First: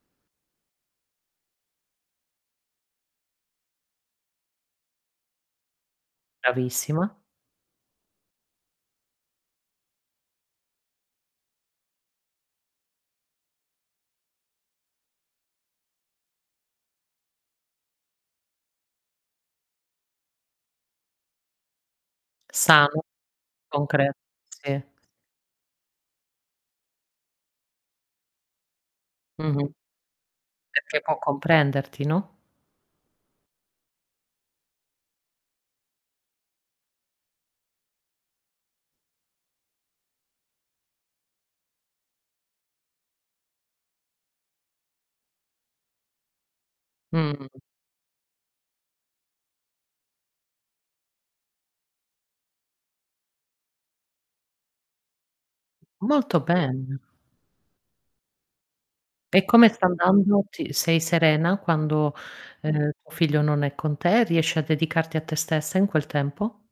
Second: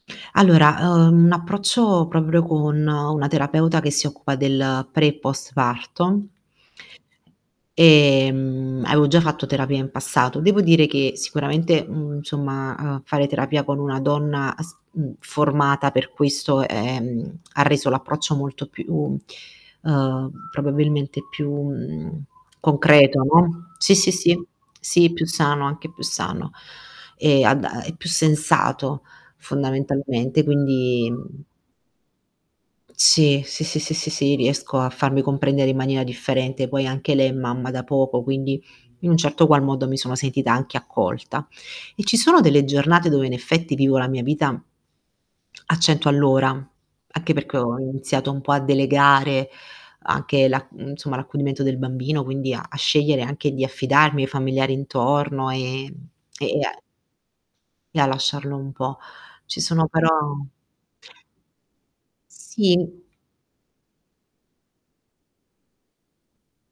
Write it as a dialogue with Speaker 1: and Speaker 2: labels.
Speaker 1: Allora, ehm, un approccio proprio con una terapeuta che si occupa del pre e post parto.
Speaker 2: Bravissima.
Speaker 1: Ehm, avevo già fatto terapia in passato. Devo dire che sicuramente, uhm, insomma, ehm, fare terapia con una donna as uhm, formata per questo è mhmm, ha reso l'approccio molto più, ehm, probabilmente più, mhmm,
Speaker 2: Sano,
Speaker 1: concreto, no. Sì sì
Speaker 2: concreto,
Speaker 1: sì,
Speaker 2: sì.
Speaker 1: sì, più sano, anche più sano e ad a e più sensato
Speaker 2: Mh-mh.
Speaker 1: fondamentalmente
Speaker 2: Perché
Speaker 1: quindi
Speaker 2: può comprenderti, no?
Speaker 1: Sì, sì, sì, sì, sì, sì riesco a farmi comprendere in maniera differente, poi anche lei è mamma da poco quindi in un certo qual modo mi sono sentita anche accolta. E ci sono delle giornate dove in effetti vivo la mia vita a 100 all'ora, anche perché
Speaker 2: Mh-mh.
Speaker 1: ho iniziato un po' a delegare anche la mhmm, insomma l'accudimento del bambino, quindi a a scegliere anche di affidarmi ai familiari intorno, e
Speaker 2: Molto
Speaker 1: e e a
Speaker 2: bene.
Speaker 1: e a lasciarlo un po'.
Speaker 2: E
Speaker 1: Ci
Speaker 2: come sta
Speaker 1: sono però
Speaker 2: andando? Sì, sei serena quando, ehm,
Speaker 1: Sì.
Speaker 2: tuo figlio non è con te? Riesci a dedicarti a te stessa in quel tempo?